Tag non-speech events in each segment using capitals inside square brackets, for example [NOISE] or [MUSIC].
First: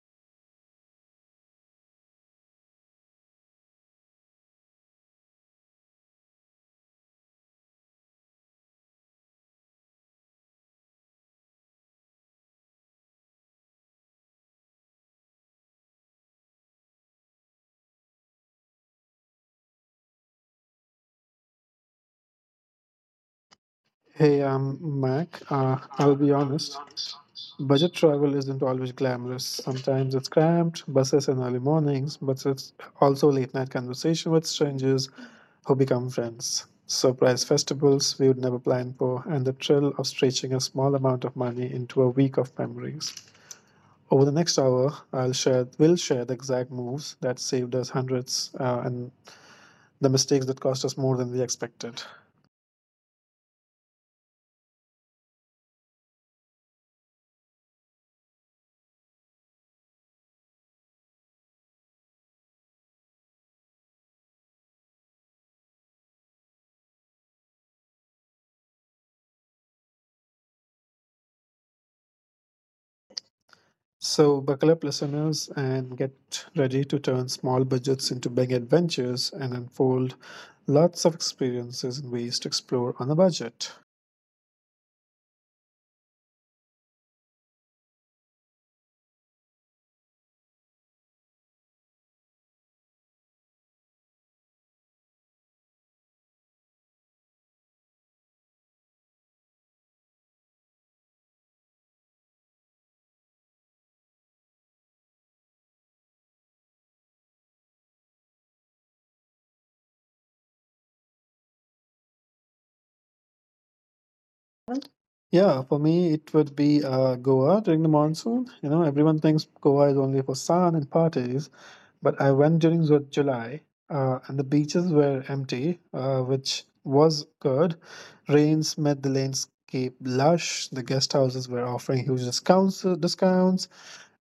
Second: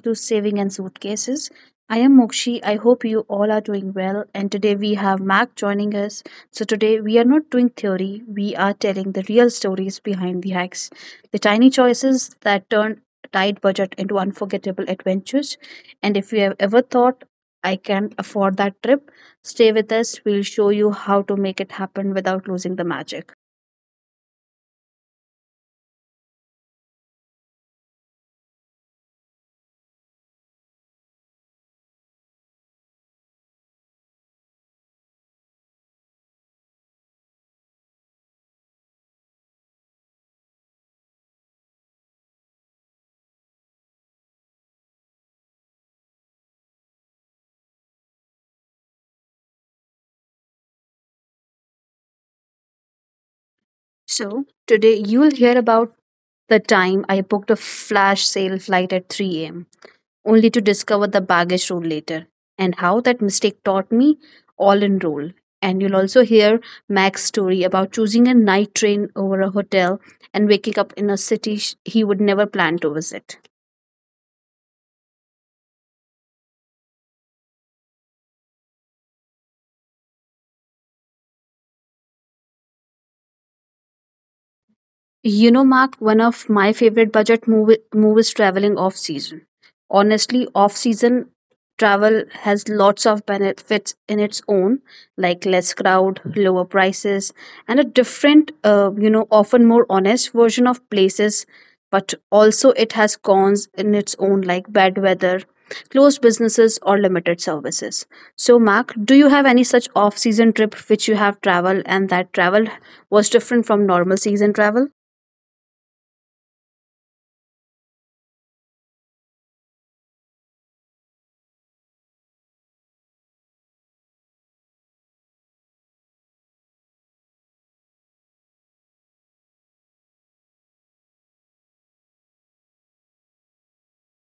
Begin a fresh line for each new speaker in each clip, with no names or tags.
to Saving and Suitcases. I am Mokshi. I hope you all are doing well. And today we have Mac joining us. So, today we are not doing theory, we are telling the real stories behind the hacks, the tiny choices that turn tight budget into unforgettable adventures. And if you have ever thought, I can afford that trip, stay with us. We'll show you how to make it happen without losing the magic.
Hey, I'm Mac. I'll be honest. Budget travel isn't always glamorous. Sometimes it's cramped, buses in early mornings, but it's also late night conversation with strangers who become friends. Surprise festivals we would never plan for, and the thrill of stretching a small amount of money into a week of memories. Over the next hour, I'll share, will share the exact moves that saved us hundreds and the mistakes that cost us more than we expected.
So, today you'll hear about the time I booked a flash sale flight at 3 a.m., only to discover the baggage rule later, and how that mistake taught me all in roll. And you'll also hear Mac's story about choosing a night train over a hotel and waking up in a city he would never plan to visit.
So, buckle up, listeners, and get ready to turn small budgets into big adventures and unfold lots of experiences and ways to explore on a budget.
You know, Mark, one of my favorite budget movies traveling off season. Honestly, off season travel has lots of benefits in its own, like less crowd, lower prices, and a different, often more honest version of places. But also, it has cons in its own, like bad weather, closed businesses, or limited services. So, Mark, do you have any such off season trip which you have traveled and that travel was different from normal season travel?
Yeah, for me, it would be Goa during the monsoon. You know, everyone thinks Goa is only for sun and parties, but I went during July and the beaches were empty, which was good. Rains made the landscape lush. The guest houses were offering huge discounts,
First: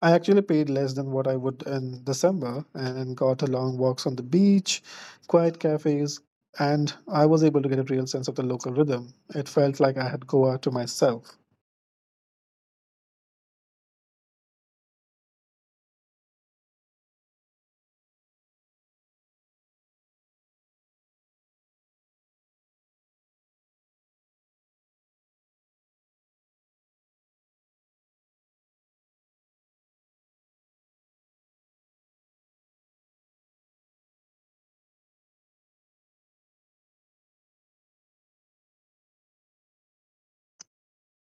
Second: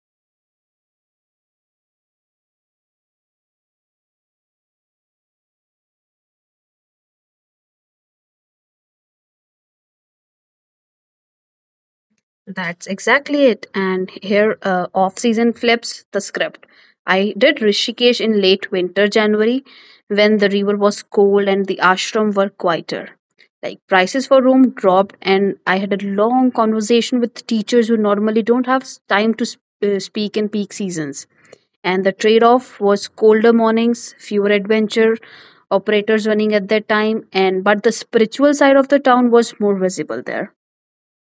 I actually paid less than what I would in December and got a long walks on the beach, quiet cafes, and I was able to get a real sense of the local rhythm. It felt like I had Goa to myself.
That's exactly it. And here, off season flips the script. I did Rishikesh in late winter, January, when the river was cold and the ashram were quieter. Like prices for room dropped, and I had a long conversation with teachers who normally don't have time to speak in peak seasons. And the trade off was colder mornings, fewer adventure operators running at that time, and but the spiritual side of the town was more visible there.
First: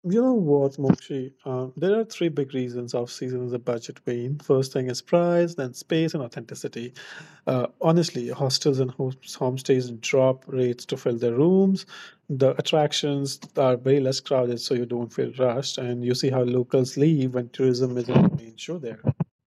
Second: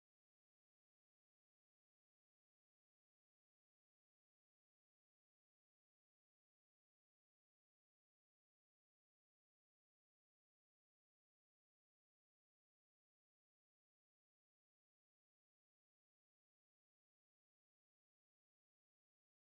You know what, Mokshi? There are three big reasons off season is a budget pain. First thing is price, then space and authenticity. Honestly, hostels and homestays drop rates to fill their rooms. The attractions are very less crowded, so you don't feel rushed, and you see how locals leave when tourism isn't the main show there.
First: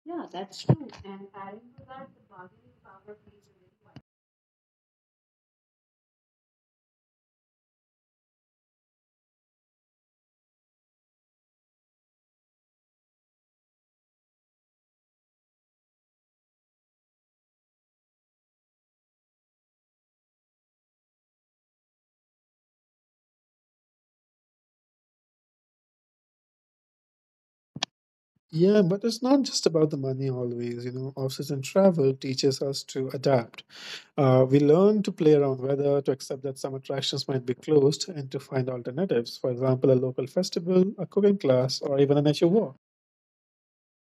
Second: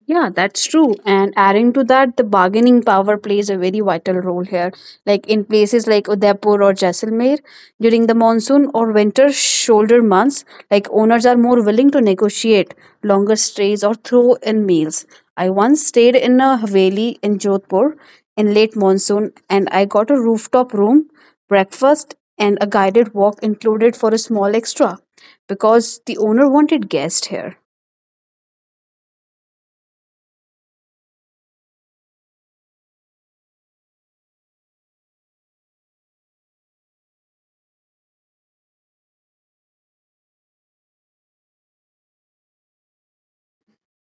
Yeah, that's true. And adding to that, the bargaining power plays a very vital role here. Like in places like Udaipur or Jaisalmer, during the monsoon or winter shoulder months, like owners are more willing to negotiate longer stays or throw in meals. I once stayed in a haveli in Jodhpur in late monsoon and I got a rooftop room, breakfast, and a guided walk included for a small extra because the owner wanted guests here.
Yeah, but it's not just about the money always. You know, office and travel teaches us to adapt. We learn to play around weather, to accept that some attractions might be closed, and to find alternatives. For example, a local festival, a cooking class, or even a nature walk.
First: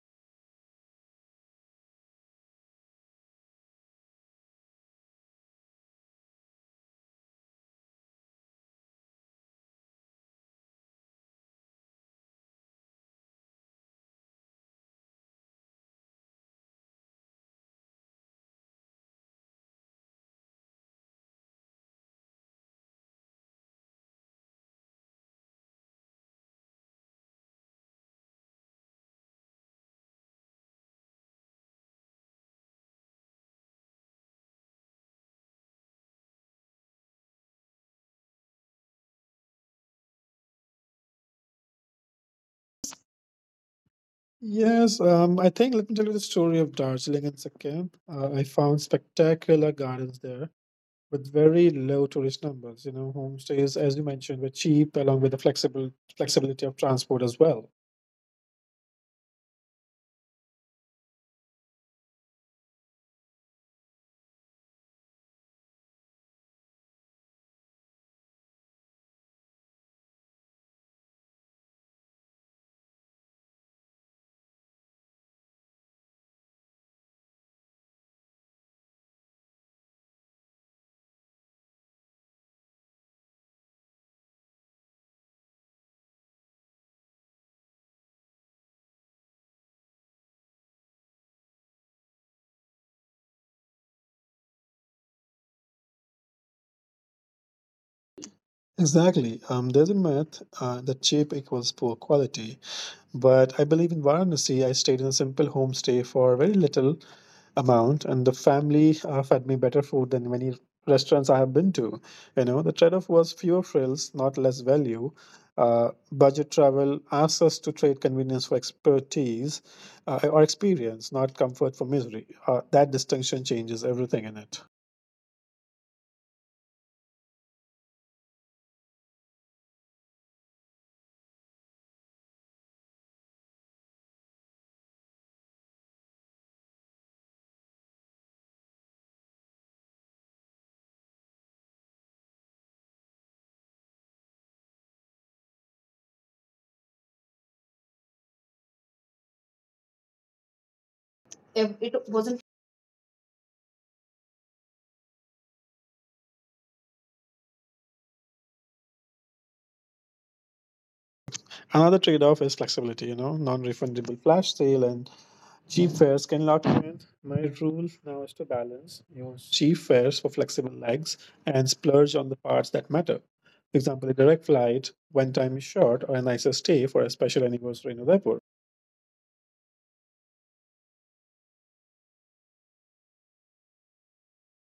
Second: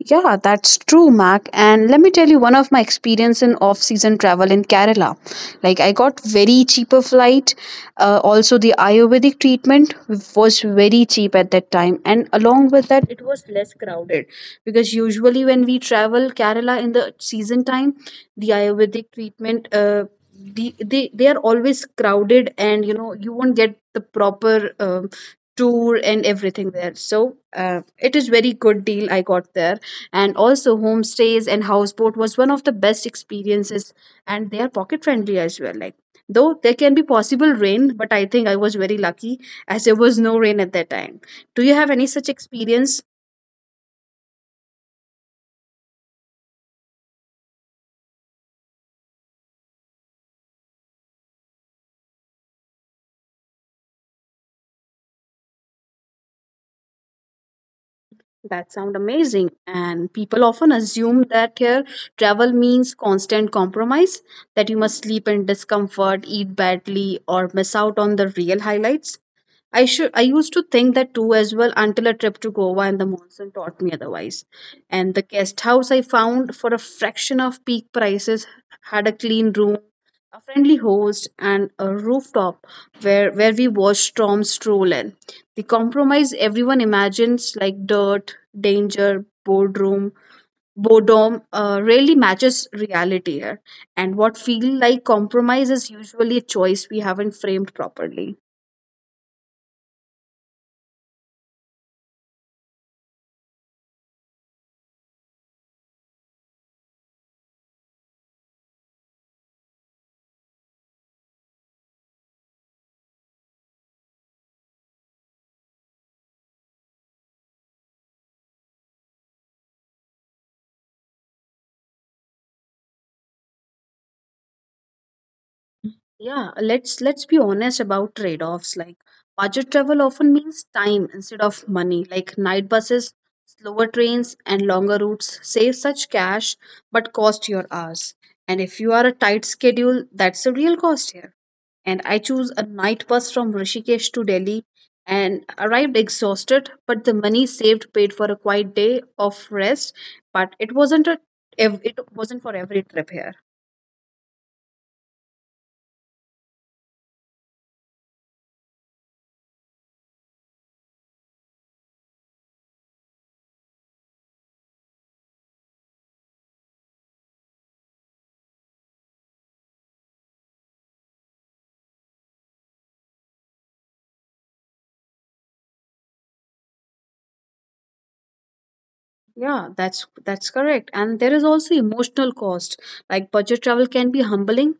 Yeah, that's true, Mac. And let me tell you one of my experience in off-season travel in Kerala. Like I got very cheaper flight. Also, the Ayurvedic treatment was very cheap at that time, and along with that, it was less crowded because usually when we travel Kerala in the season time, the Ayurvedic treatment. The, they are always crowded and you know you won't get the proper tour and everything there, so it is very good deal I got there. And also homestays and houseboat was one of the best experiences, and they are pocket friendly as well. Like though there can be possible rain, but I think I was very lucky as there was no rain at that time. Do you have any such experience?
Yes, I think let me tell you the story of Darjeeling and Sikkim. I found spectacular gardens there with very low tourist numbers. You know, homestays, as you mentioned, were cheap along with the flexible flexibility of transport as well.
That sound amazing, and people often assume that here travel means constant compromise, that you must sleep in discomfort, eat badly, or miss out on the real highlights. I used to think that too as well until a trip to Goa and the monsoon taught me otherwise. And the guest house I found for a fraction of peak prices had a clean room, a friendly host, and a rooftop where we watched storms roll in. The compromise everyone imagines, like dirt, danger, boardroom, boredom, really matches reality here. And what feel like compromise is usually a choice we haven't framed properly.
Exactly. There's a myth that cheap equals poor quality, but I believe in Varanasi, I stayed in a simple homestay for very little amount, and the family fed me better food than many restaurants I have been to. You know, the trade-off was fewer frills, not less value. Budget travel asks us to trade convenience for expertise or experience, not comfort for misery. That distinction changes everything in it.
Yeah, let's be honest about trade-offs. Like budget travel often means time instead of money. Like night buses, slower trains, and longer routes save such cash but cost your hours. And if you are a tight schedule, that's the real cost here. And I choose a night bus from Rishikesh to Delhi and arrived exhausted, but the money saved paid for a quiet day of rest, but it wasn't a it wasn't for every trip here.
Another trade-off is flexibility, you know, non-refundable flash sale and cheap fares can lock you in. My rule now is to balance use cheap fares for flexible legs and splurge on the parts that matter. For example, a direct flight when time is short or a nicer stay for a special anniversary in Udaipur.
Yeah, that's correct. And there is also emotional cost. Like budget travel can be humbling,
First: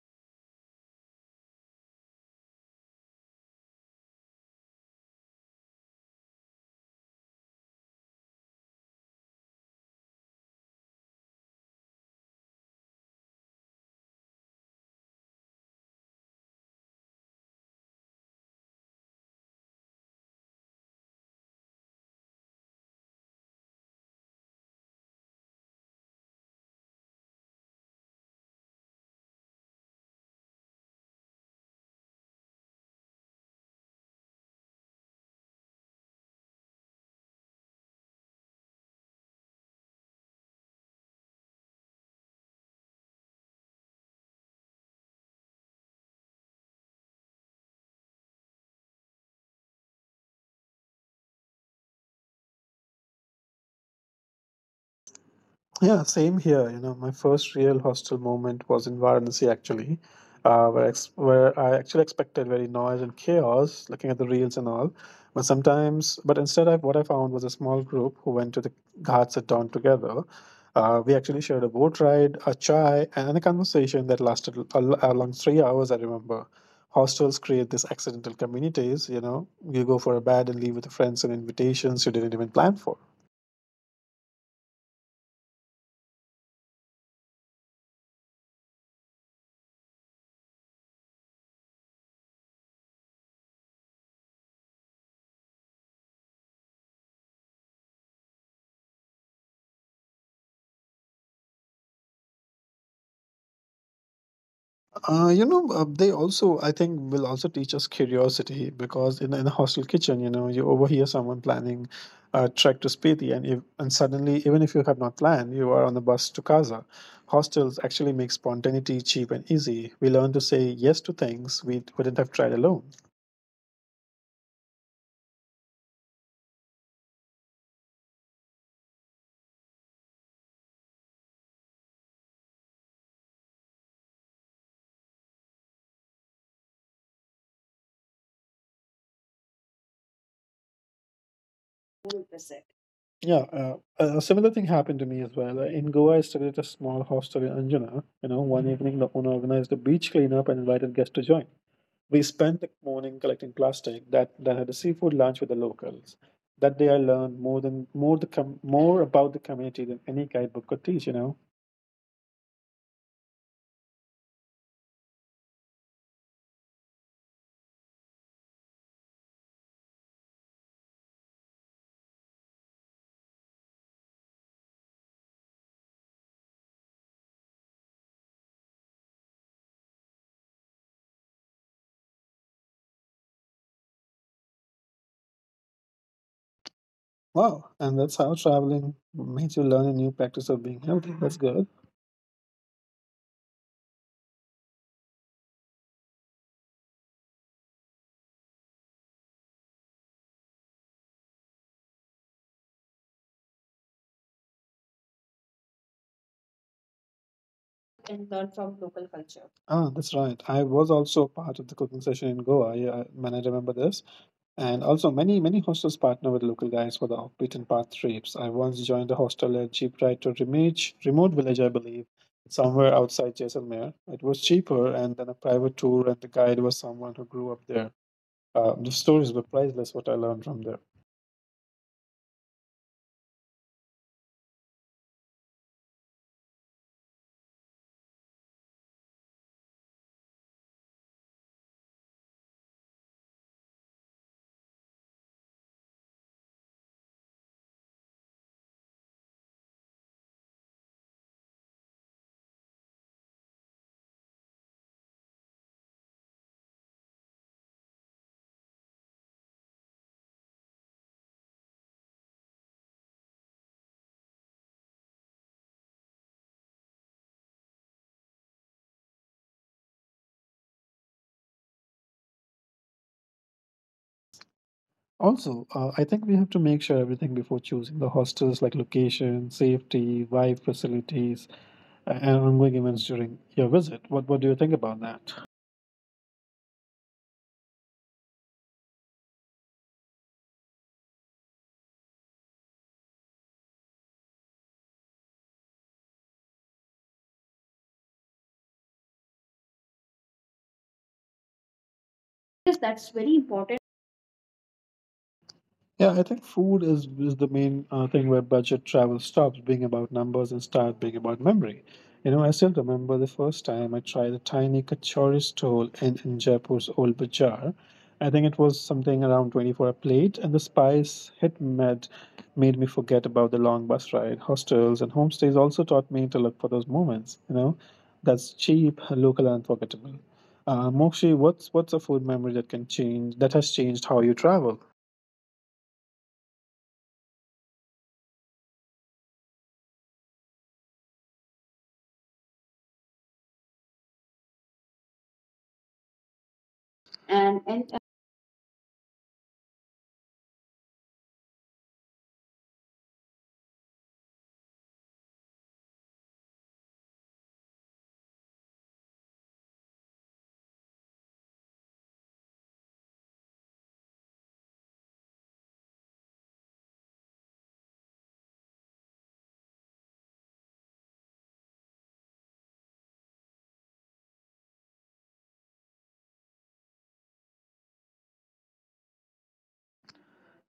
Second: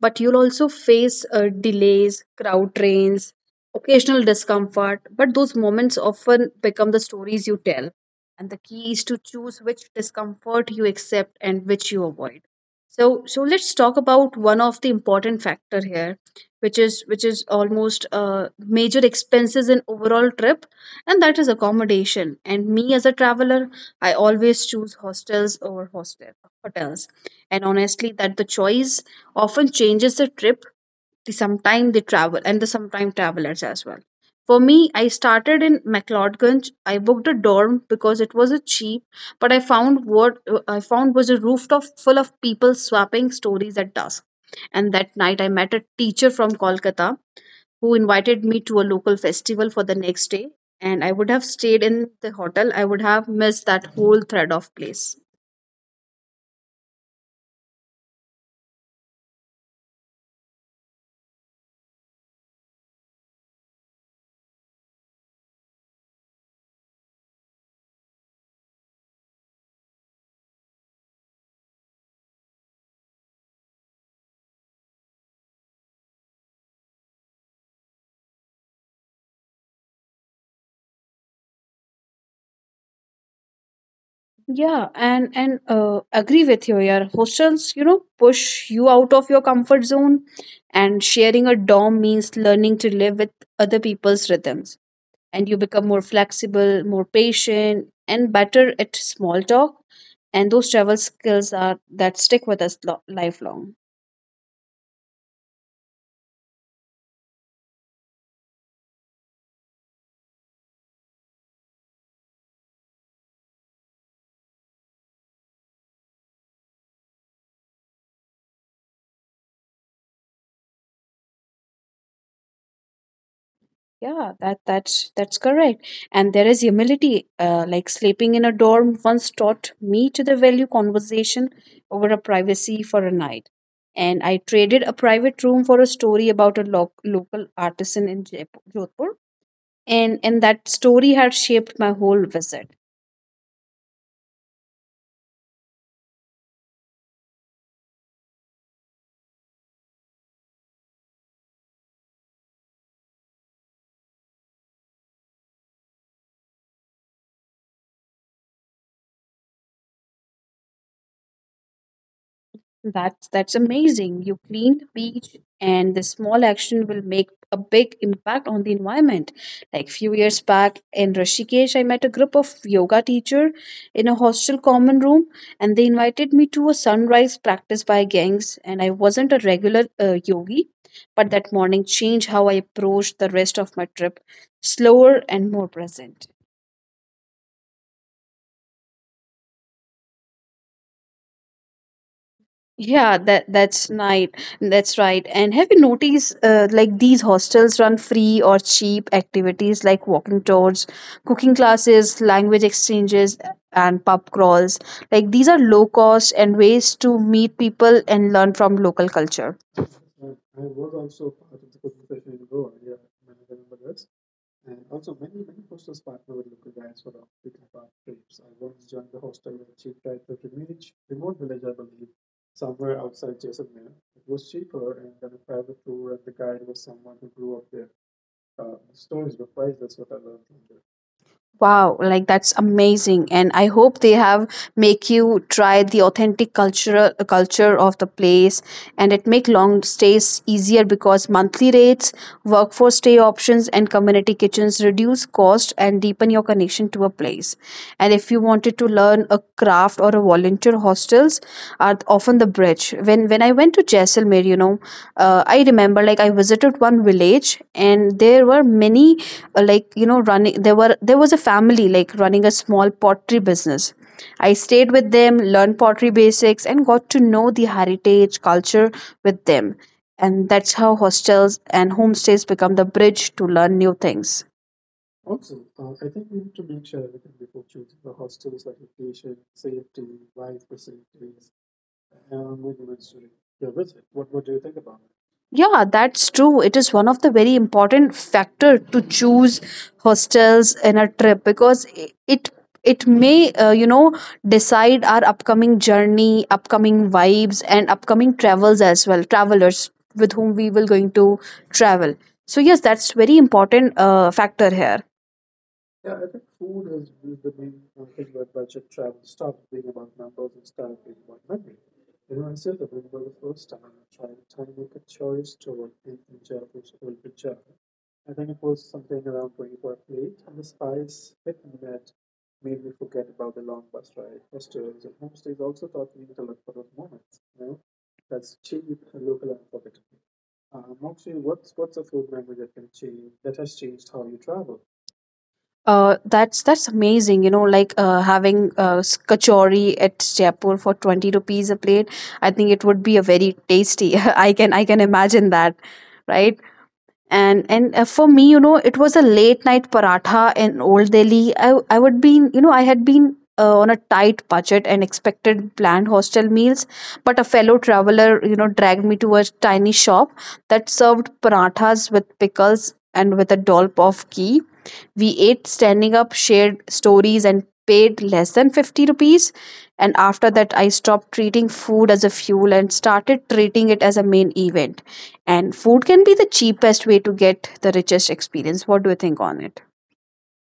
but you'll also face delays, crowd trains, occasional discomfort. But those moments often become the stories you tell. And the key is to choose which discomfort you accept and which you avoid. So let's talk about one of the important factor here, which is almost major expenses in overall trip, and that is accommodation. And me as a traveler, I always choose hostels over hostel hotels. And honestly, that the choice often changes the trip, the sometime they travel and the sometime travelers as well. For me, I started in McLeodganj. I booked a dorm because it was a cheap, but I found was a rooftop full of people swapping stories at dusk. And that night, I met a teacher from Kolkata who invited me to a local festival for the next day. And I would have stayed in the hotel. I would have missed that whole thread of place.
Yeah, same here. You know, my first real hostel moment was in Varanasi actually, where I actually expected very noise and chaos, looking at the reels and all. But sometimes, but instead, what I found was a small group who went to the ghats at dawn together. We actually shared a boat ride, a chai, and a conversation that lasted a long 3 hours. I remember. Hostels create these accidental communities. You know, you go for a bed and leave with the friends and invitations you didn't even plan for.
Yeah, and agree with you. Your hostels, you know, push you out of your comfort zone, and sharing a dorm means learning to live with other people's rhythms, and you become more flexible, more patient, and better at small talk. And those travel skills are that stick with us lifelong.
They also, I think, will also teach us curiosity because in a hostel kitchen, you know, you overhear someone planning a trek to Spiti, and suddenly, even if you have not planned, you are on the bus to Casa. Hostels actually make spontaneity cheap and easy. We learn to say yes to things we wouldn't have tried alone.
Yeah, that's correct. And there is humility. Like sleeping in a dorm once taught me to the value conversation over a privacy for a night. And I traded a private room for a story about a local artisan in Jodhpur. And that story had shaped my whole visit.
Yeah, a similar thing happened to me as well. In Goa, I stayed at a small hostel in Anjana. You know, one evening the owner organized a beach cleanup and invited guests to join. We spent the morning collecting plastic. That then had a seafood lunch with the locals. That day, I learned more than more the com- more about the community than any guidebook could teach. You know,
That's amazing. You clean the beach, and the small action will make a big impact on the environment. Like few years back in Rishikesh, I met a group of yoga teacher in a hostel common room, and they invited me to a sunrise practice by gangs. And I wasn't a regular yogi, but that morning changed how I approached the rest of my trip, slower and more present.
wow! And that's how traveling makes you learn a new practice of being healthy. That's good.
Yeah, that's nice. That's right. And have you noticed, like these hostels run free or cheap activities like walking tours, cooking classes, language exchanges, and pub crawls. Like these are low cost and ways to meet people and learn from local culture.
Ah, that's right. I was also a part of the cooking session in Goa. Yeah, I- man, I remember this. And also, many hostels partner with local guides for the off-beaten path trips. I once joined a hostel at jeep ride to a remote village, I believe, somewhere outside Jaisalmer. It was cheaper, and then a private tour, and the guide was someone who grew up there. The stories were priceless. What I learned from there.
Wow, like that's amazing. And I hope they have make you try the authentic cultural culture of the place, and it make long stays easier because monthly rates, workforce stay options, and community kitchens reduce cost and deepen your connection to a place. And if you wanted to learn a craft or a volunteer, hostels are often the bridge. When I went to Jaisalmer, you know, I remember, like I visited one village and there were many, like you know running there were there was a family like running a small pottery business. I stayed with them, learned pottery basics, and got to know the heritage culture with them. And that's how hostels and homestays become the bridge to learn new things.
Also, I think we have to make sure everything before choosing the hostels, like location, safety, Wi-Fi facilities, and ongoing events during your visit. What do you think about that?
Yeah, that's true. It is one of the very important factor to choose hostels in a trip, because it may decide our upcoming journey, upcoming vibes, and upcoming travels as well. Travelers with whom we will going to travel. So yes, that's very important factor here.
Yeah, I think food is the main thing where budget travel stops being about numbers and start being about memory. You know, I still remember the first time I tried a tiny kachori stall in Jaipur's old bazaar. I think it was something around 20 for a plate, and the spice hit med made me forget about the long bus ride. Hostels and homestays also taught me to look for those moments, you know, that's cheap, local, and unforgettable. Mokshi, what's a food memory that has changed how you travel?
That's amazing. You know, like having kachori at Jaipur for 20 rupees a plate. I think it would be a very tasty. [LAUGHS] I can imagine that, right? And for me, you know, it was a late night paratha in old Delhi. I would be, you know, I had been, on a tight budget and expected bland hostel meals, but a fellow traveler, you know, dragged me to a tiny shop that served parathas with pickles and with a dollop of ghee. We ate standing up, shared stories, and paid less than 50 rupees. And after that, I stopped treating food as a fuel and started treating it as a main event. And food can be the cheapest way to get the richest experience. What do you think on it?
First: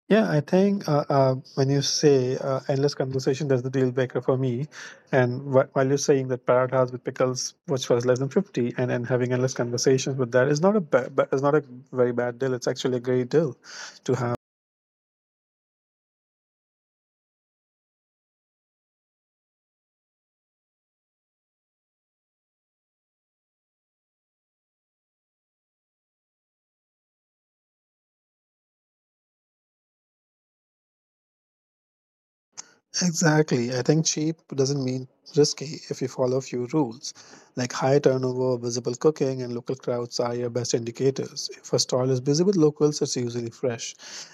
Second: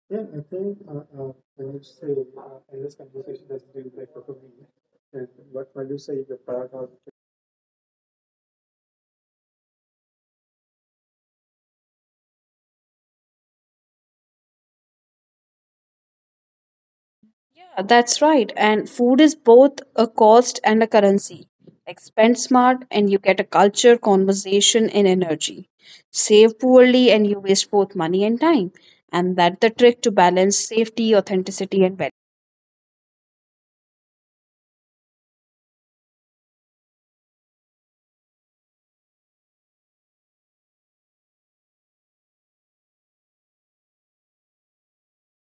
Yeah, I think when you say endless conversation, that's the deal breaker for me. And while you're saying that Parrot House with Pickles, which was less than 50, and having endless conversations with that is not a very bad deal. It's actually a great deal to have.
Yeah, that's right. And food is both a cost and a currency. Like spend smart and you get a culture, conversation, and energy. Save poorly and you waste both money and time. And that's the trick to balance safety, authenticity, and value.
Exactly. I think cheap doesn't mean risky if you follow a few rules. Like high turnover, visible cooking, and local crowds are your best indicators. If a stall is busy with locals, it's usually fresh.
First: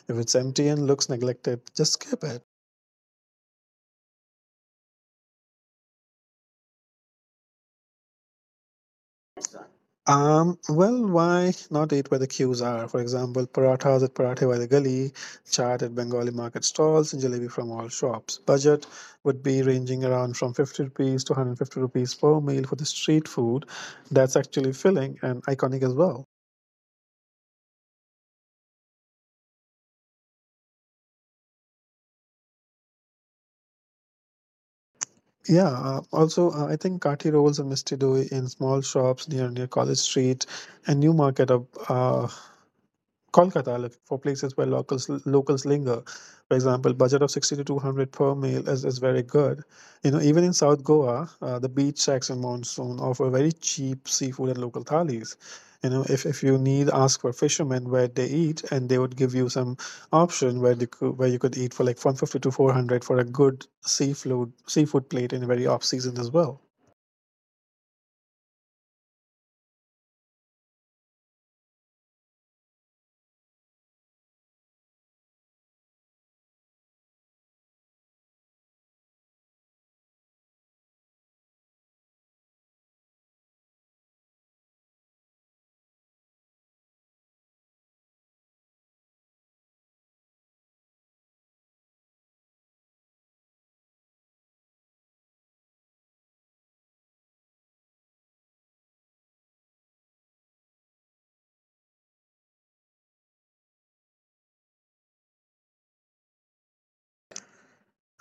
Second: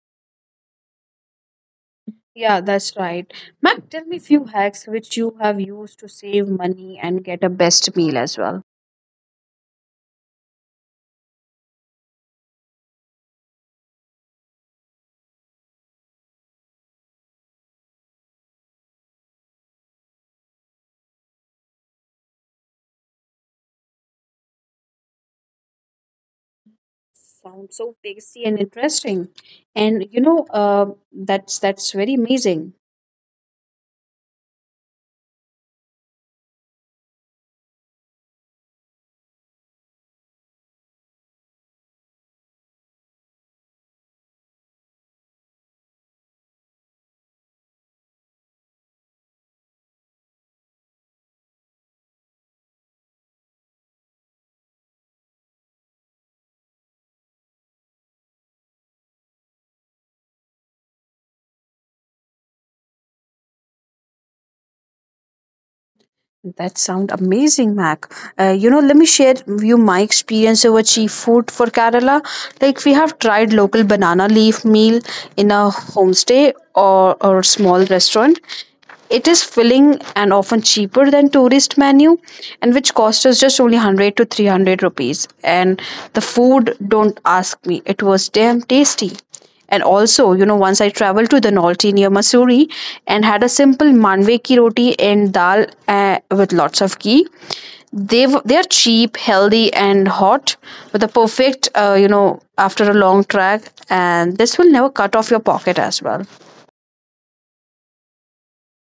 If it's empty and looks neglected, just skip it.
Yeah, that's right. Mac, tell me few hacks which you have used to save money and get a best meal as well.
Well, why not eat where the queues are? For example, parathas at Parathe by the Gully, chaat at Bengali market stalls, and jalebi from all shops. Budget would be ranging around from 50 rupees to 150 rupees per meal for the street food. That's actually filling and iconic as well.
Sounds so tasty and interesting. And you know, that's very amazing.
Yeah, also, I think kati rolls and misti doi in small shops near College Street and New Market up. Kolkata, like for places where locals linger. For example, budget of 60 to 200 per meal is very good. You know, even in South Goa, the beach shacks and monsoon offer very cheap seafood and local thalis. You know, if you need, ask for fishermen where they eat, and they would give you some option where you could eat for like 150 to 400 for a good seafood plate in a very off
That
season as
sound
well.
amazing, Mac. You know, let me share with you my experience over cheap food for Kerala. Like we have tried local banana leaf meal in a homestay or small restaurant. It is filling and often cheaper than tourist menu, and which cost us just only 100 to 300 rupees. And the food, don't ask me, it was damn tasty. And also, you know, once I traveled to the Norte near Missouri and had a simple manve ki roti and dal with lots of ghee. They are cheap, healthy, and hot, with a perfect, after a long trek. And this will never cut off your pocket as well.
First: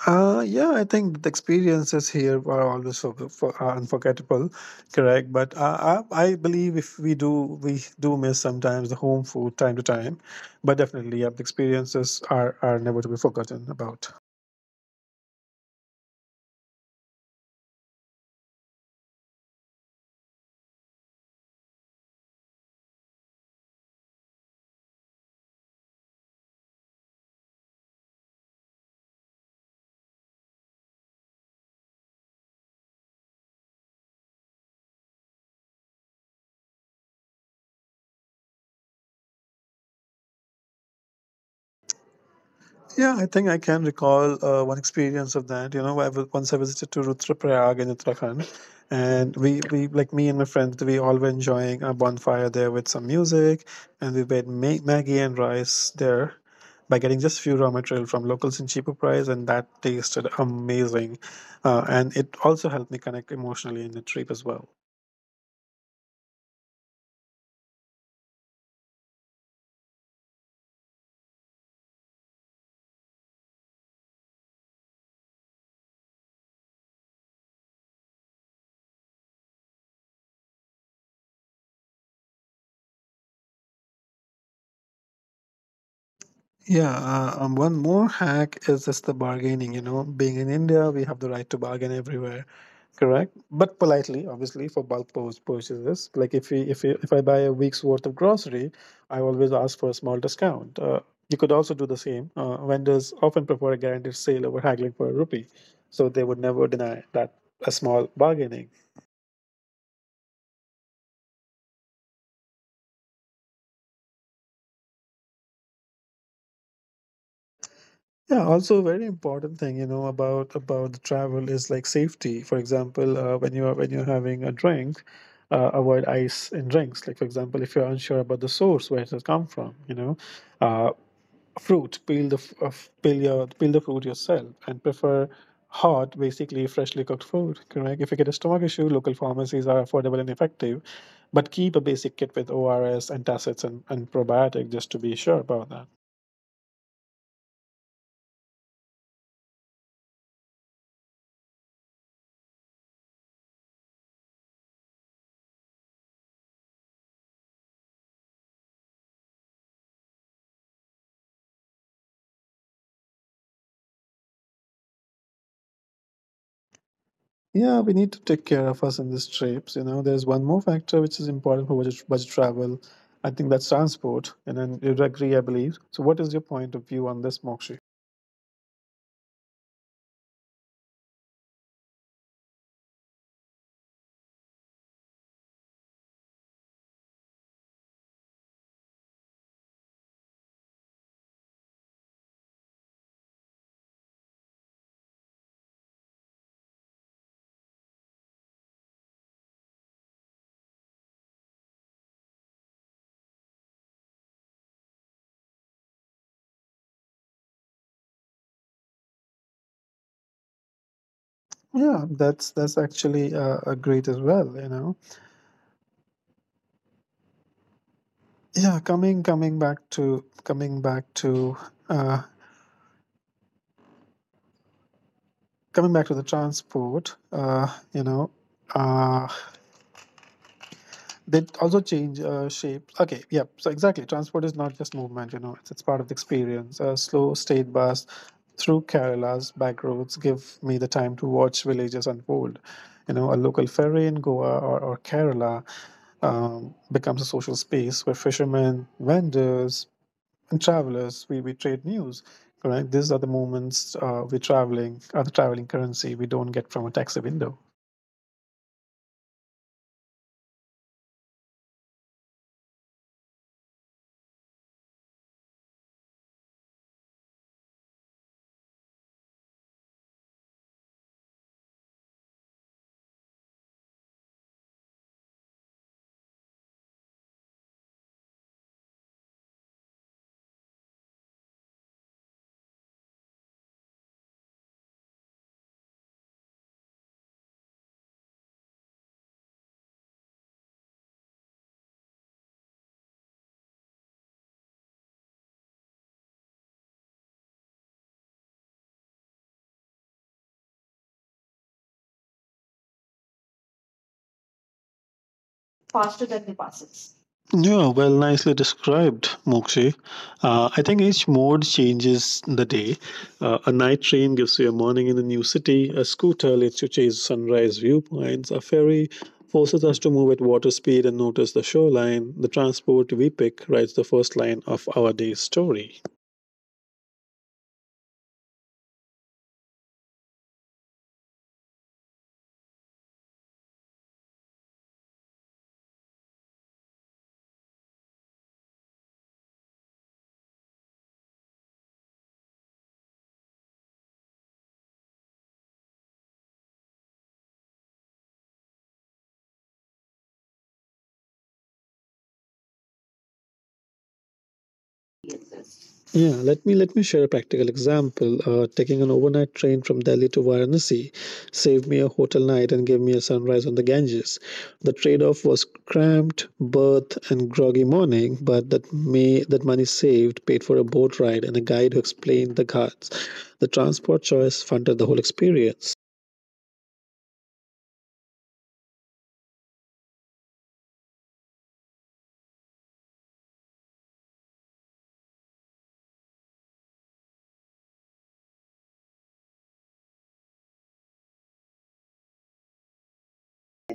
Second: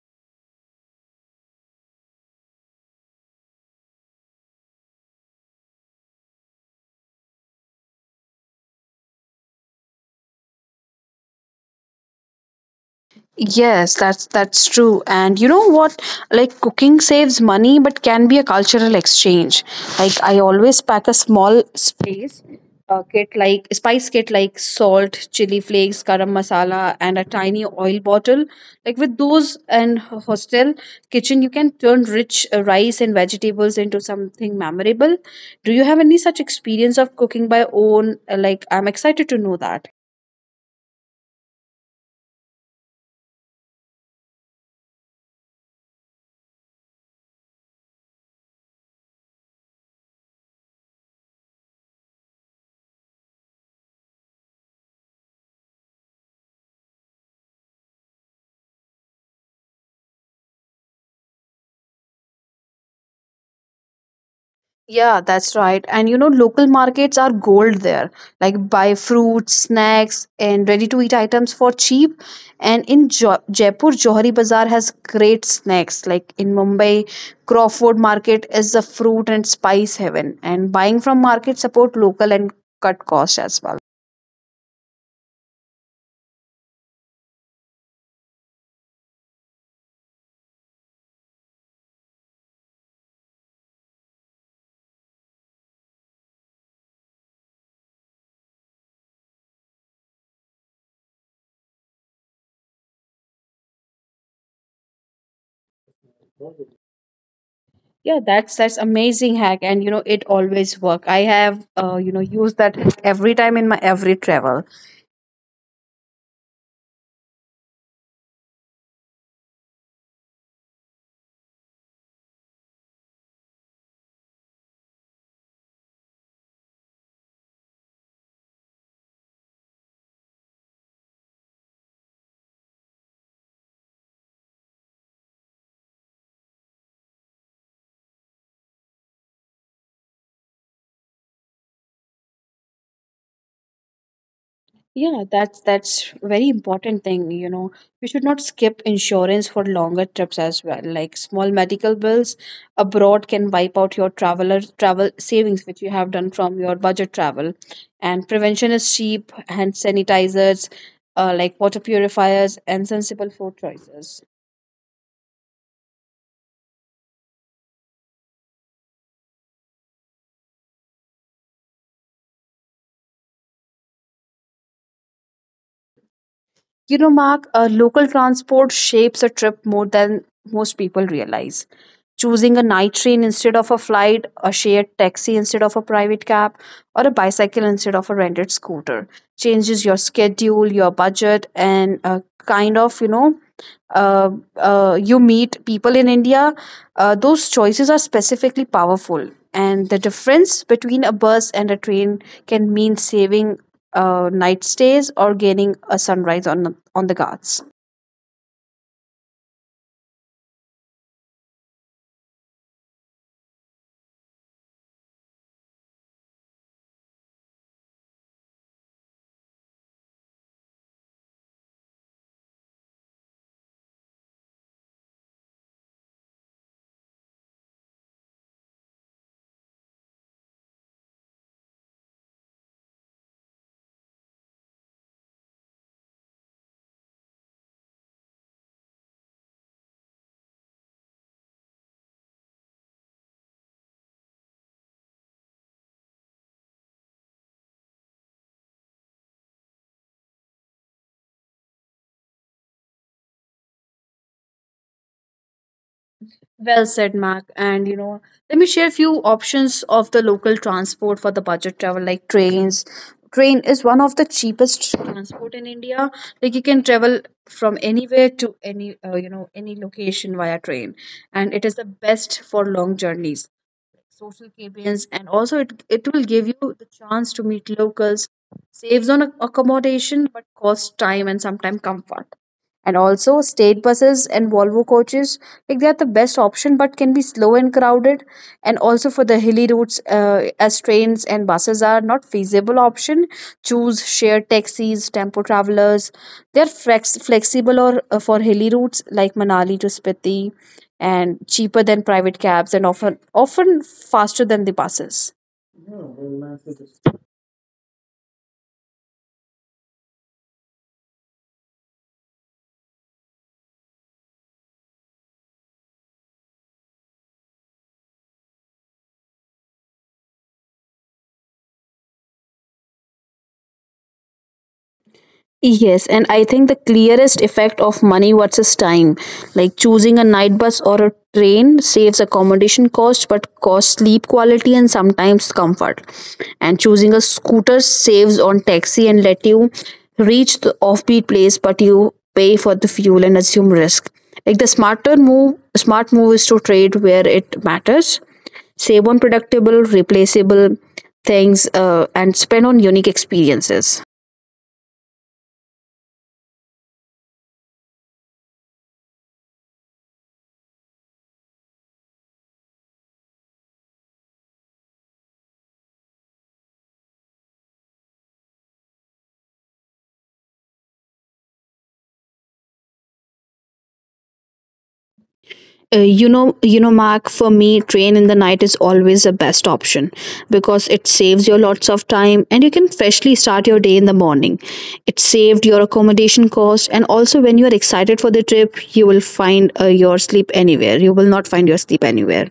Yeah, I think the experiences here are always are unforgettable, correct? But I believe if we do, we do miss sometimes the home food time to time, but definitely, yeah, the experiences are never to be forgotten
Yes,
about.
that's true. And you know what? Like cooking saves money but can be a cultural exchange. Like I always pack a small space kit, like spice kit, like salt, chili flakes, garam masala and a tiny oil bottle. Like with those and hostel kitchen, you can turn rich rice and vegetables into something memorable. Do you have any such experience of cooking by own? Like I'm excited to know that.
Yeah, I think I can recall one experience of that. You know, once I visited to Rudra Prayag in Uttarakhand, and we like me and my friends, we all were enjoying a bonfire there with some music, and we made Maggie and rice there by getting just few raw material from locals in cheaper price, and that tasted amazing. And it also helped me connect emotionally in the trip as well.
Yeah, that's right. And you know, local markets are gold there. Like buy fruits, snacks, and ready to eat items for cheap. And in Jaipur, Johari Bazaar has great snacks. Like in Mumbai, Crawford Market is a fruit and spice heaven. And buying from market support local and cut cost as well.
Yeah, one more hack is just the bargaining. You know, being in India, we have the right to bargain everywhere, correct? But politely, obviously, for purchases. Like if I buy a week's worth of grocery, I always ask for a small discount. You could also do the same. Vendors often prefer a guaranteed sale over haggling for a rupee, so they would never deny that a small
Yeah, that's
bargaining.
that's amazing hack, and you know it always work. I have used that hack every time in my every travel.
Yeah, also a very important thing, you know, about the travel is like safety. For example, when you're having a drink, avoid ice in drinks. Like for example, if you're unsure about the source where it has come from, you know, uh, fruit peel the f- f- peel your peel the fruit yourself and prefer hot, basically freshly cooked food. Correct. If you get a stomach issue, local pharmacies are affordable and effective, but keep a basic kit with ORS, antacids, and probiotic just to
Yeah,
be sure
that's
about that.
that's very important thing, you know. We should not skip insurance for longer trips as well. Like small medical bills abroad can wipe out your travel savings which you have done from your budget travel. And prevention is cheap, hand sanitizers, like water purifiers and sensible food choices.
Yeah, we need to take care of us in these trips. You know, there's one more factor which is important for budget travel. I think that's transport, and then you'd agree, I believe. So, what is your point of
You know,
view on this,
Mark,
Mokshi?
local transport shapes a trip more than most people realize. Choosing a night train instead of a flight, a shared taxi instead of a private cab, or a bicycle instead of a rented scooter changes your schedule, your budget, and uh, you meet people in India. Those choices are specifically powerful. And the difference between a bus and a train can mean saving night stays or gaining a sunrise on the Ghats.
Yeah, that's actually a great as well. You know, yeah, coming coming back to coming back to uh, coming back to the transport. You know, uh, They also change shape. Okay, yep. So exactly, transport is not just movement. You know, it's part of the experience. A slow state bus through Kerala's back roads give me the time to watch villages unfold. You know, a local ferry in Goa or Kerala becomes a social space where fishermen, vendors, and travelers we trade news. Correct. These are the moments we're traveling, are the traveling currency we don't get from a taxi
Well
window.
said, Mark. And you know, let me share a few options of the local transport for the budget travel, like trains. Train is one of the cheapest transport in India. Like you can travel from anywhere to any, any location via train, and it is the best for long journeys, social campaigns, and also it will give you the chance to meet locals, saves on accommodation but costs time and sometimes comfort. And also state buses and volvo coaches, like they are the best option but can be slow and crowded. And also for the hilly routes, as trains and buses are not feasible option, choose shared taxis, tempo travelers. They are flexible or for hilly routes like manali to spiti, and cheaper than private cabs, and often faster than the buses.
Yeah, well, nicely described, Mokshi. I think each mode changes the day. A night train gives you a morning in a new city, a scooter lets you chase sunrise viewpoints, a ferry forces us to move at water speed and notice the shoreline. The transport we pick writes the first line of our day's story.
Yes, and I think the clearest effect of money versus time, like choosing a night bus or a train saves accommodation cost but costs sleep quality and sometimes comfort. And choosing a scooter saves on taxi and let you reach the offbeat place but you pay for the fuel and assume risk. Like the smart move is to trade where it matters, save on predictable, replaceable things, and spend on unique experiences.
Yeah, let me share a practical example. Taking an overnight train from Delhi to Varanasi saved me a hotel night and gave me a sunrise on the Ganges. The trade-off was cramped berth and groggy morning, but that money saved paid for a boat ride and a guide who explained the ghats. The transport choice funded the whole experience.
You know, mark, for me train in the night is always the best option because it saves you lots of time and you can freshly start your day in the morning. It saved your accommodation cost, and also when you are excited for the trip you will find your sleep anywhere. You will not find your sleep anywhere.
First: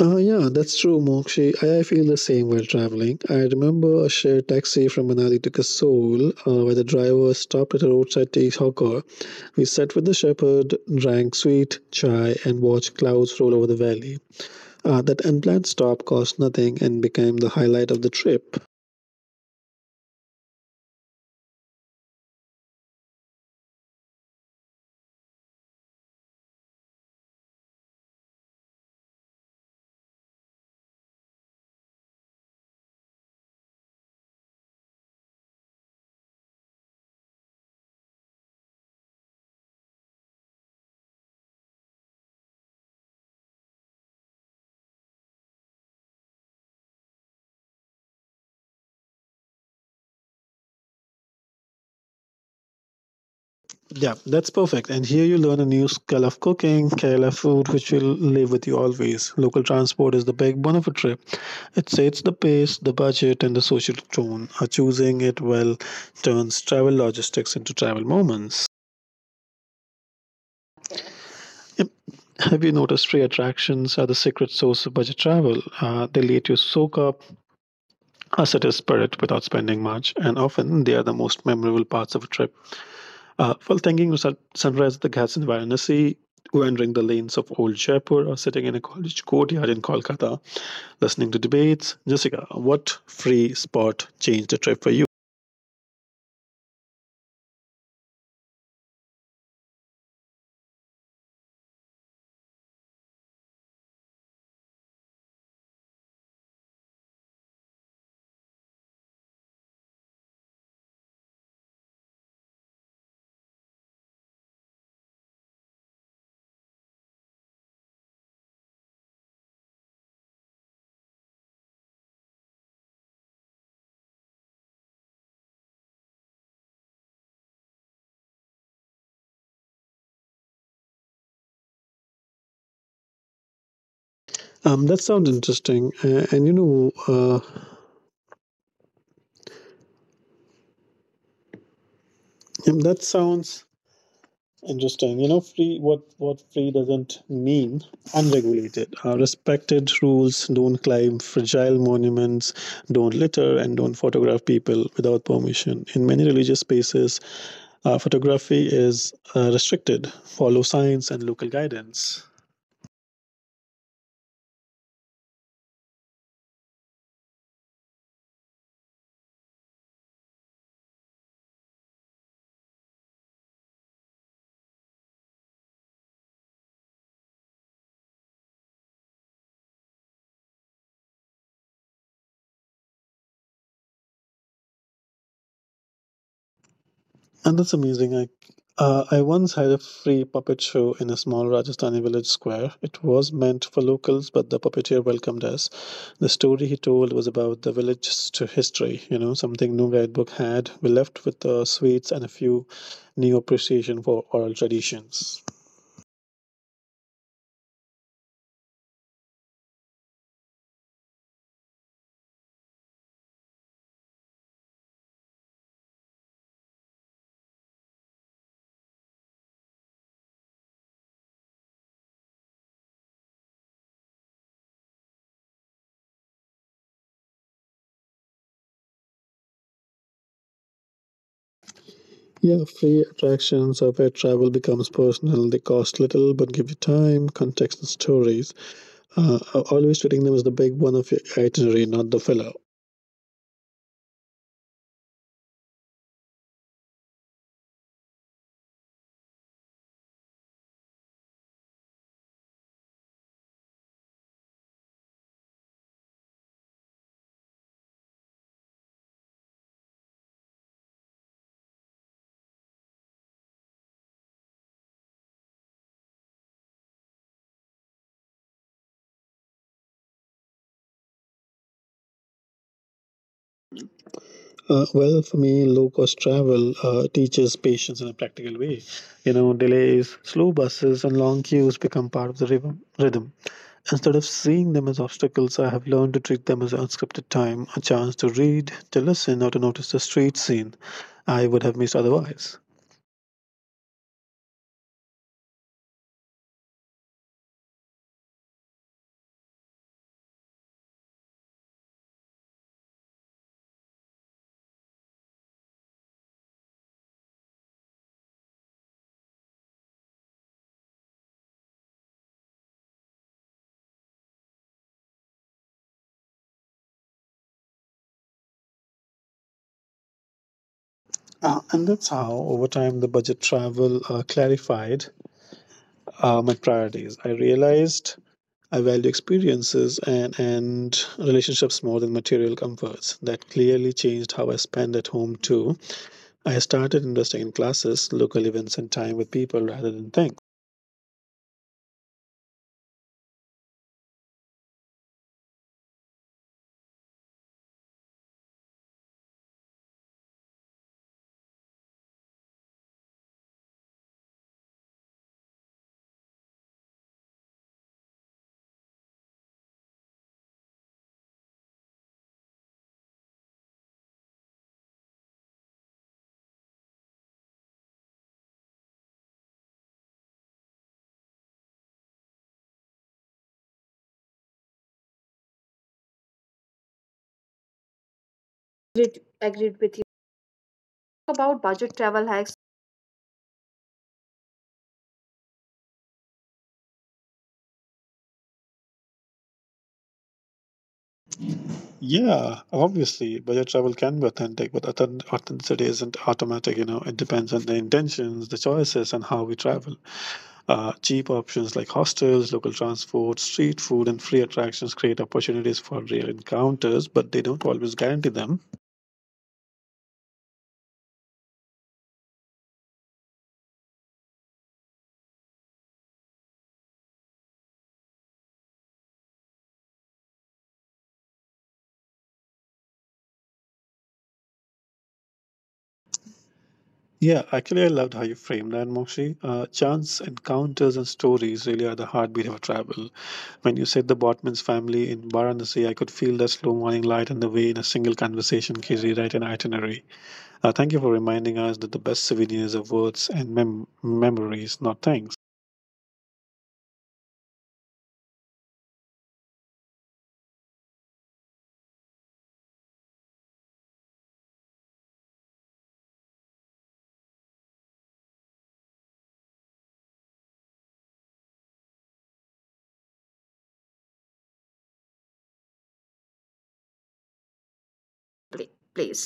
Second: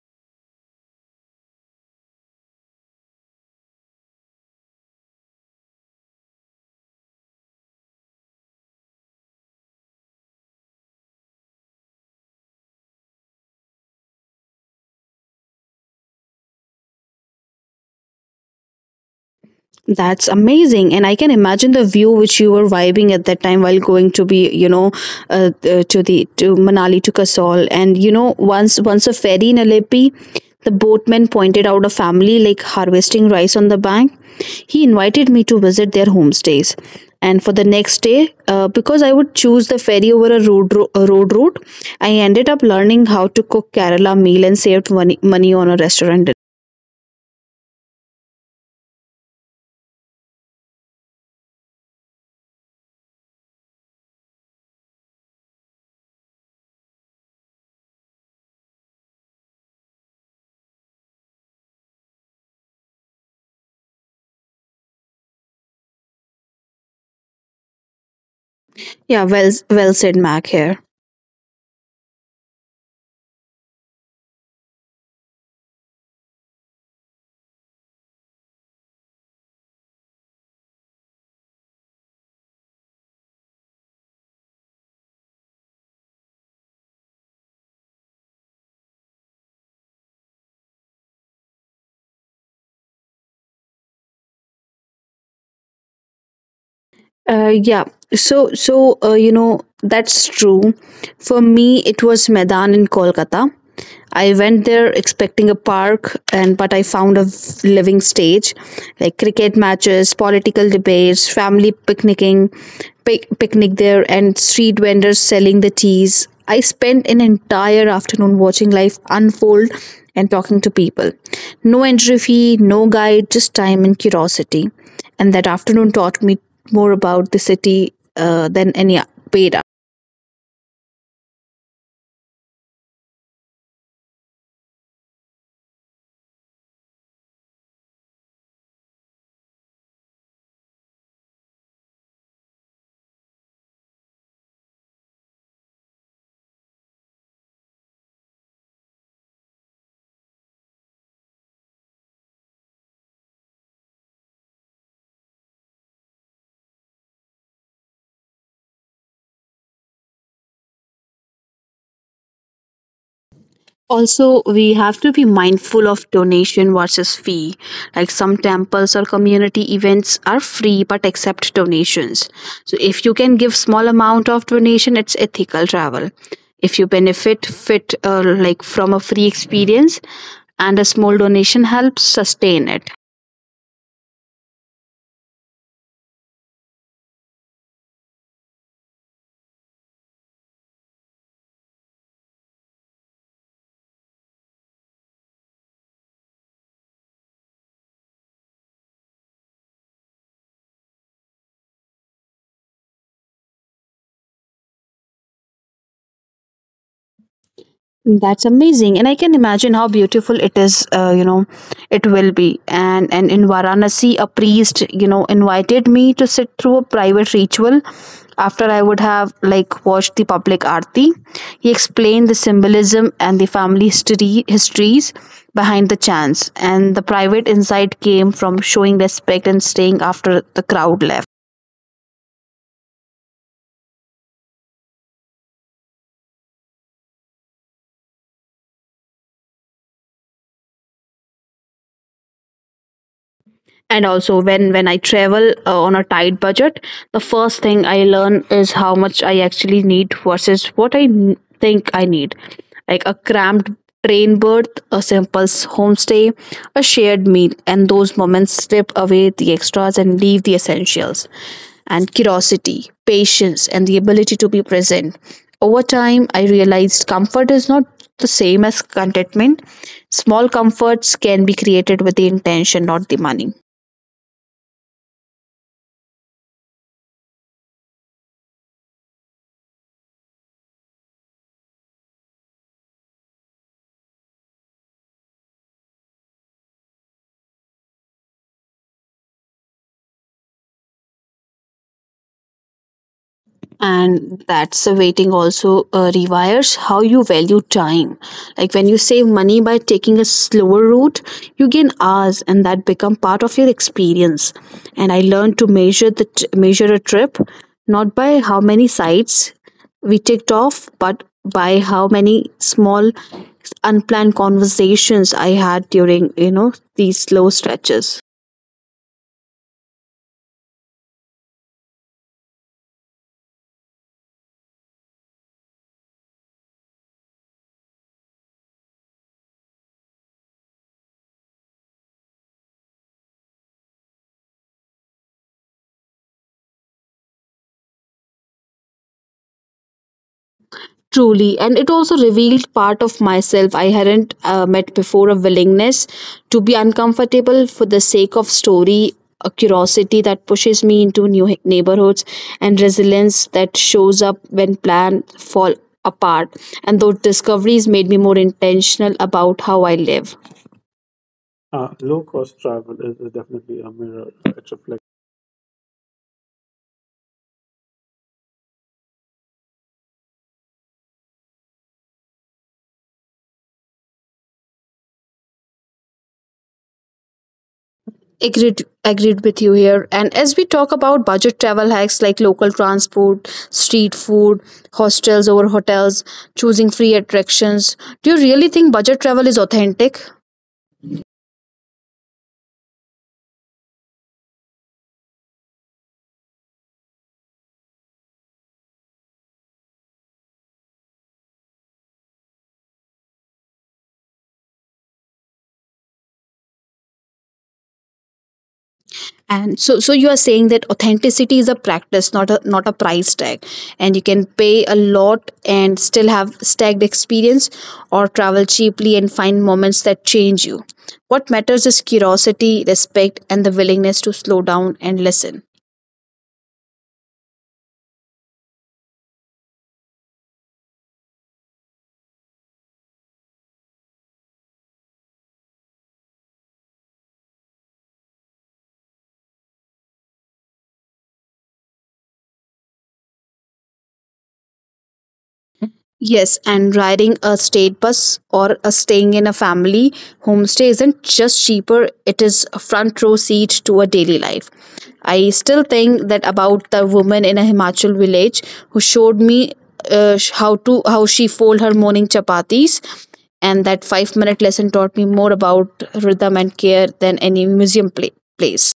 Yeah, that's true, Mokshi. I feel the same while traveling. I remember a shared taxi from Manali to Kasol, where the driver stopped at a roadside tea hawker. We sat with the shepherd, drank sweet chai, and watched clouds roll over the valley. That unplanned stop cost nothing and became the highlight of the trip.
That's amazing. And I can imagine the view which you were vibing at that time while going to be, you know, to the to Manali to Kasol. And you know, once a ferry in Alepi, the boatman pointed out a family like harvesting rice on the bank. He invited me to visit their homestays. And for the next day, because I would choose the ferry over a a road route, I ended up learning how to cook Kerala meal and saved money on a restaurant dinner.
Yeah, that's perfect. And here you learn a new skill of cooking, Kerala food, which will live with you always. Local transport is the backbone of a trip. It sets the pace, the budget, and the social tone. Choosing it well turns travel logistics into travel moments.
Yeah, well said, Mac here.
Yep. Have you noticed free attractions are the secret source of budget travel? They let you soak up a certain spirit without spending much, and often they are the most memorable parts of a trip. While thinking of sunrise at the Ghats in Varanasi, wandering the lanes of old Jaipur, or sitting in a college courtyard in Kolkata, listening to debates, Jessica, what free spot changed the trip for you?
Yeah. So, you know, that's true. For me, it was Medan in Kolkata. I went there expecting a park, and but I found a living stage, like cricket matches, political debates, family picnicking, picnic there, and street vendors selling the teas. I spent an entire afternoon watching life unfold and talking to people. No entry fee, no guide, just time and curiosity. And that afternoon taught me more about the city than any paid.
That sounds interesting, and you know, That sounds interesting. You know, free what free doesn't mean unregulated. Respected rules don't climb fragile monuments, don't litter, and don't photograph people without permission. In many religious spaces, photography is restricted. Follow signs and local guidance.
Also, we have to be mindful of donation versus fee. Like some temples or community events are free but accept donations. So if you can give small amount of donation, it's ethical travel. If you benefit fit like from a free experience and a small donation helps sustain it.
And that's amazing. I once had a free puppet show in a small Rajasthani village square. It was meant for locals, but the puppeteer welcomed us. The story he told was about the village's history, you know, something no guidebook had. We left with sweets and a few new appreciation for oral traditions.
That's amazing, and I can imagine how beautiful it is. You know, it will be. And in Varanasi, a priest, you know, invited me to sit through a private ritual after I would have like watched the public aarti. He explained the symbolism and the family history histories behind the chants, and the private insight came from showing respect and staying after the crowd left.
Yeah, free attractions of where travel becomes personal. They cost little but give you time, context, and stories. Uh, always treating them as the big one of your itinerary, not the filler.
And also when I travel on a tight budget, the first thing I learn is how much I actually need versus what I think I need. Like a cramped train berth, a simple homestay, a shared meal, and those moments strip away the extras and leave the essentials: and curiosity, patience, and the ability to be present. Over time I realized comfort is not the same as contentment. Small comforts can be created with the intention, not the money.
Well, for me, low cost travel teaches patience in a practical way. You know, delays, slow buses, and long queues become part of the rhythm. Instead of seeing them as obstacles, I have learned to treat them as unscripted time, a chance to read, to listen, or to notice the street scene I would have missed otherwise.
And that's the waiting also rewires how you value time. Like when you save money by taking a slower route, you gain hours and that become part of your experience. And I learned to measure a trip not by how many sites we ticked off, but by how many small unplanned conversations I had during, you know, these slow stretches.
And that's how, over time, the budget travel clarified my priorities. I realized I value experiences and relationships more than material comforts. That clearly changed how I spend at home too. I started investing in classes, local events, and time with people rather than things.
Truly, and it also revealed part of myself I hadn't met before: a willingness to be uncomfortable for the sake of story, a curiosity that pushes me into new neighborhoods, and resilience that shows up when plans fall apart. And those discoveries made me more intentional about how I live. Agreed with you here. And as we talk about budget travel hacks like local transport, street food, hostels over hotels, choosing free attractions, do you really think budget travel is authentic?
Yeah, obviously, budget travel can be authentic, but authenticity isn't automatic. You know, it depends on the intentions, the choices, and how we travel. Cheap options like hostels, local transport, street food, and free attractions create opportunities for real encounters, but they don't always guarantee them.
And so you are saying that authenticity is a practice, not a price tag, and you can pay a lot and still have stacked experience, or travel cheaply and find moments that change you. What matters is curiosity, respect, and the willingness to slow down and listen.
Yeah, actually, I loved how you framed that, Mokshi. Chance encounters and stories really are the heartbeat of travel. When you said the Botman's family in Varanasi, I could feel the slow morning light and the way in a single conversation can rewrite an itinerary. Thank you for reminding us that the best souvenirs are words and memories, not things.
Yes, and riding a state bus or a staying in a family homestay isn't just cheaper, it is a front row seat to a daily life. I still think that about the woman in a Himachal village who showed me how she fold her morning chapatis, and that 5-minute lesson taught me more about rhythm and care than any place.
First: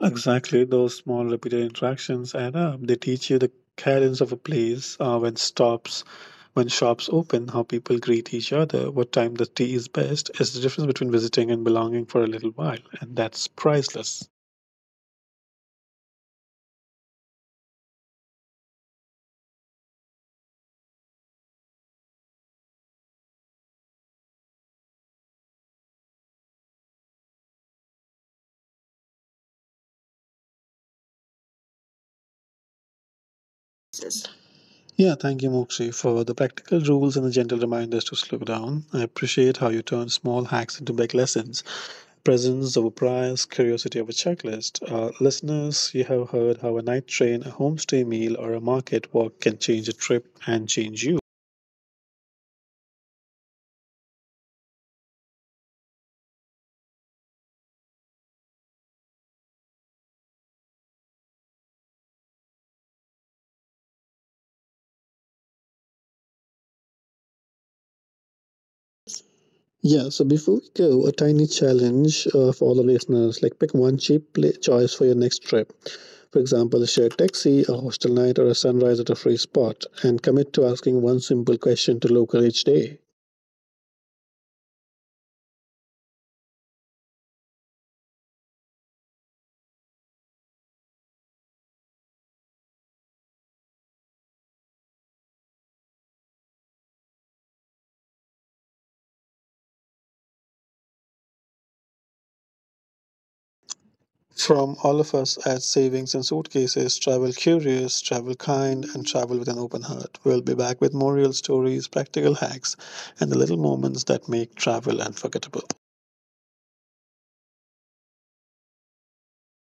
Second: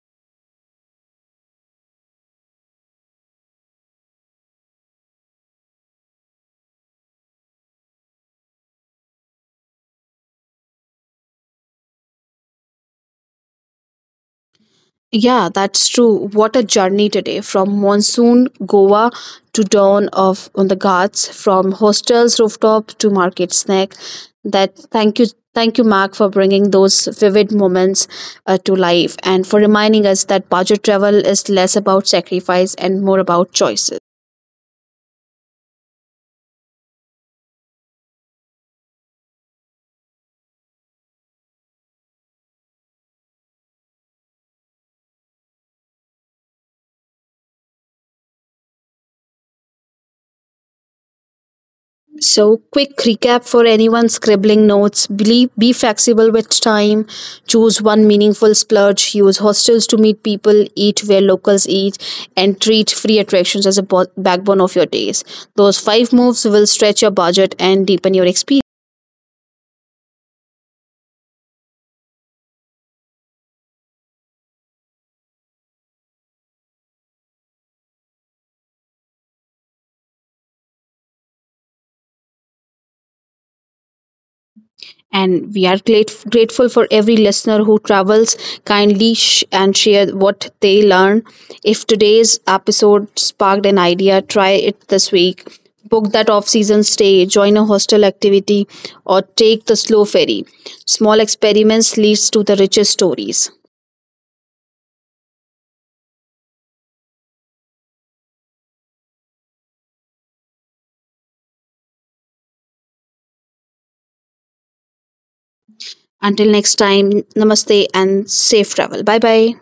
Exactly, those small repeated interactions add up. They teach you the cadence of a place, when stops, when shops open, how people greet each other, what time the tea is best. It's the difference between visiting and belonging for a little while, and that's priceless.
Yeah, that's true. What a journey today, from monsoon Goa to dawn of on the Ghats, from hostels rooftop to market snack. That thank you, Mark, for bringing those vivid moments to life and for reminding us that budget travel is less about sacrifice and more about choices.
Yeah, thank you, Mokshi, for the practical rules and the gentle reminders to slow down. I appreciate how you turn small hacks into big lessons. Presence over price, curiosity over checklist. Listeners, you have heard how a night train, a homestay meal, or a market walk can change a trip and change you.
So, quick recap for anyone scribbling notes. Be flexible with time. Choose one meaningful splurge. Use hostels to meet people. Eat where locals eat. And treat free attractions as a backbone of your days. Those five moves will stretch your budget and deepen your experience.
Yeah, so before we go, a tiny challenge for all the listeners like pick one cheap pla choice for your next trip. For example, a shared taxi, a hostel night, or a sunrise at a free spot, and commit to asking one simple question to local each day.
And we are grateful for every listener who travels kindly, and share what they learn. If today's episode sparked an idea, try it this week. Book that off season stay, join a hostel activity, or take the slow ferry. Small experiments leads to the richest stories.
From all of us at Savings and Suitcases, travel curious, travel kind, and travel with an open heart. We'll be back with more real stories, practical hacks, and the little moments that make travel unforgettable.
Until next time, namaste and safe travel. Bye bye.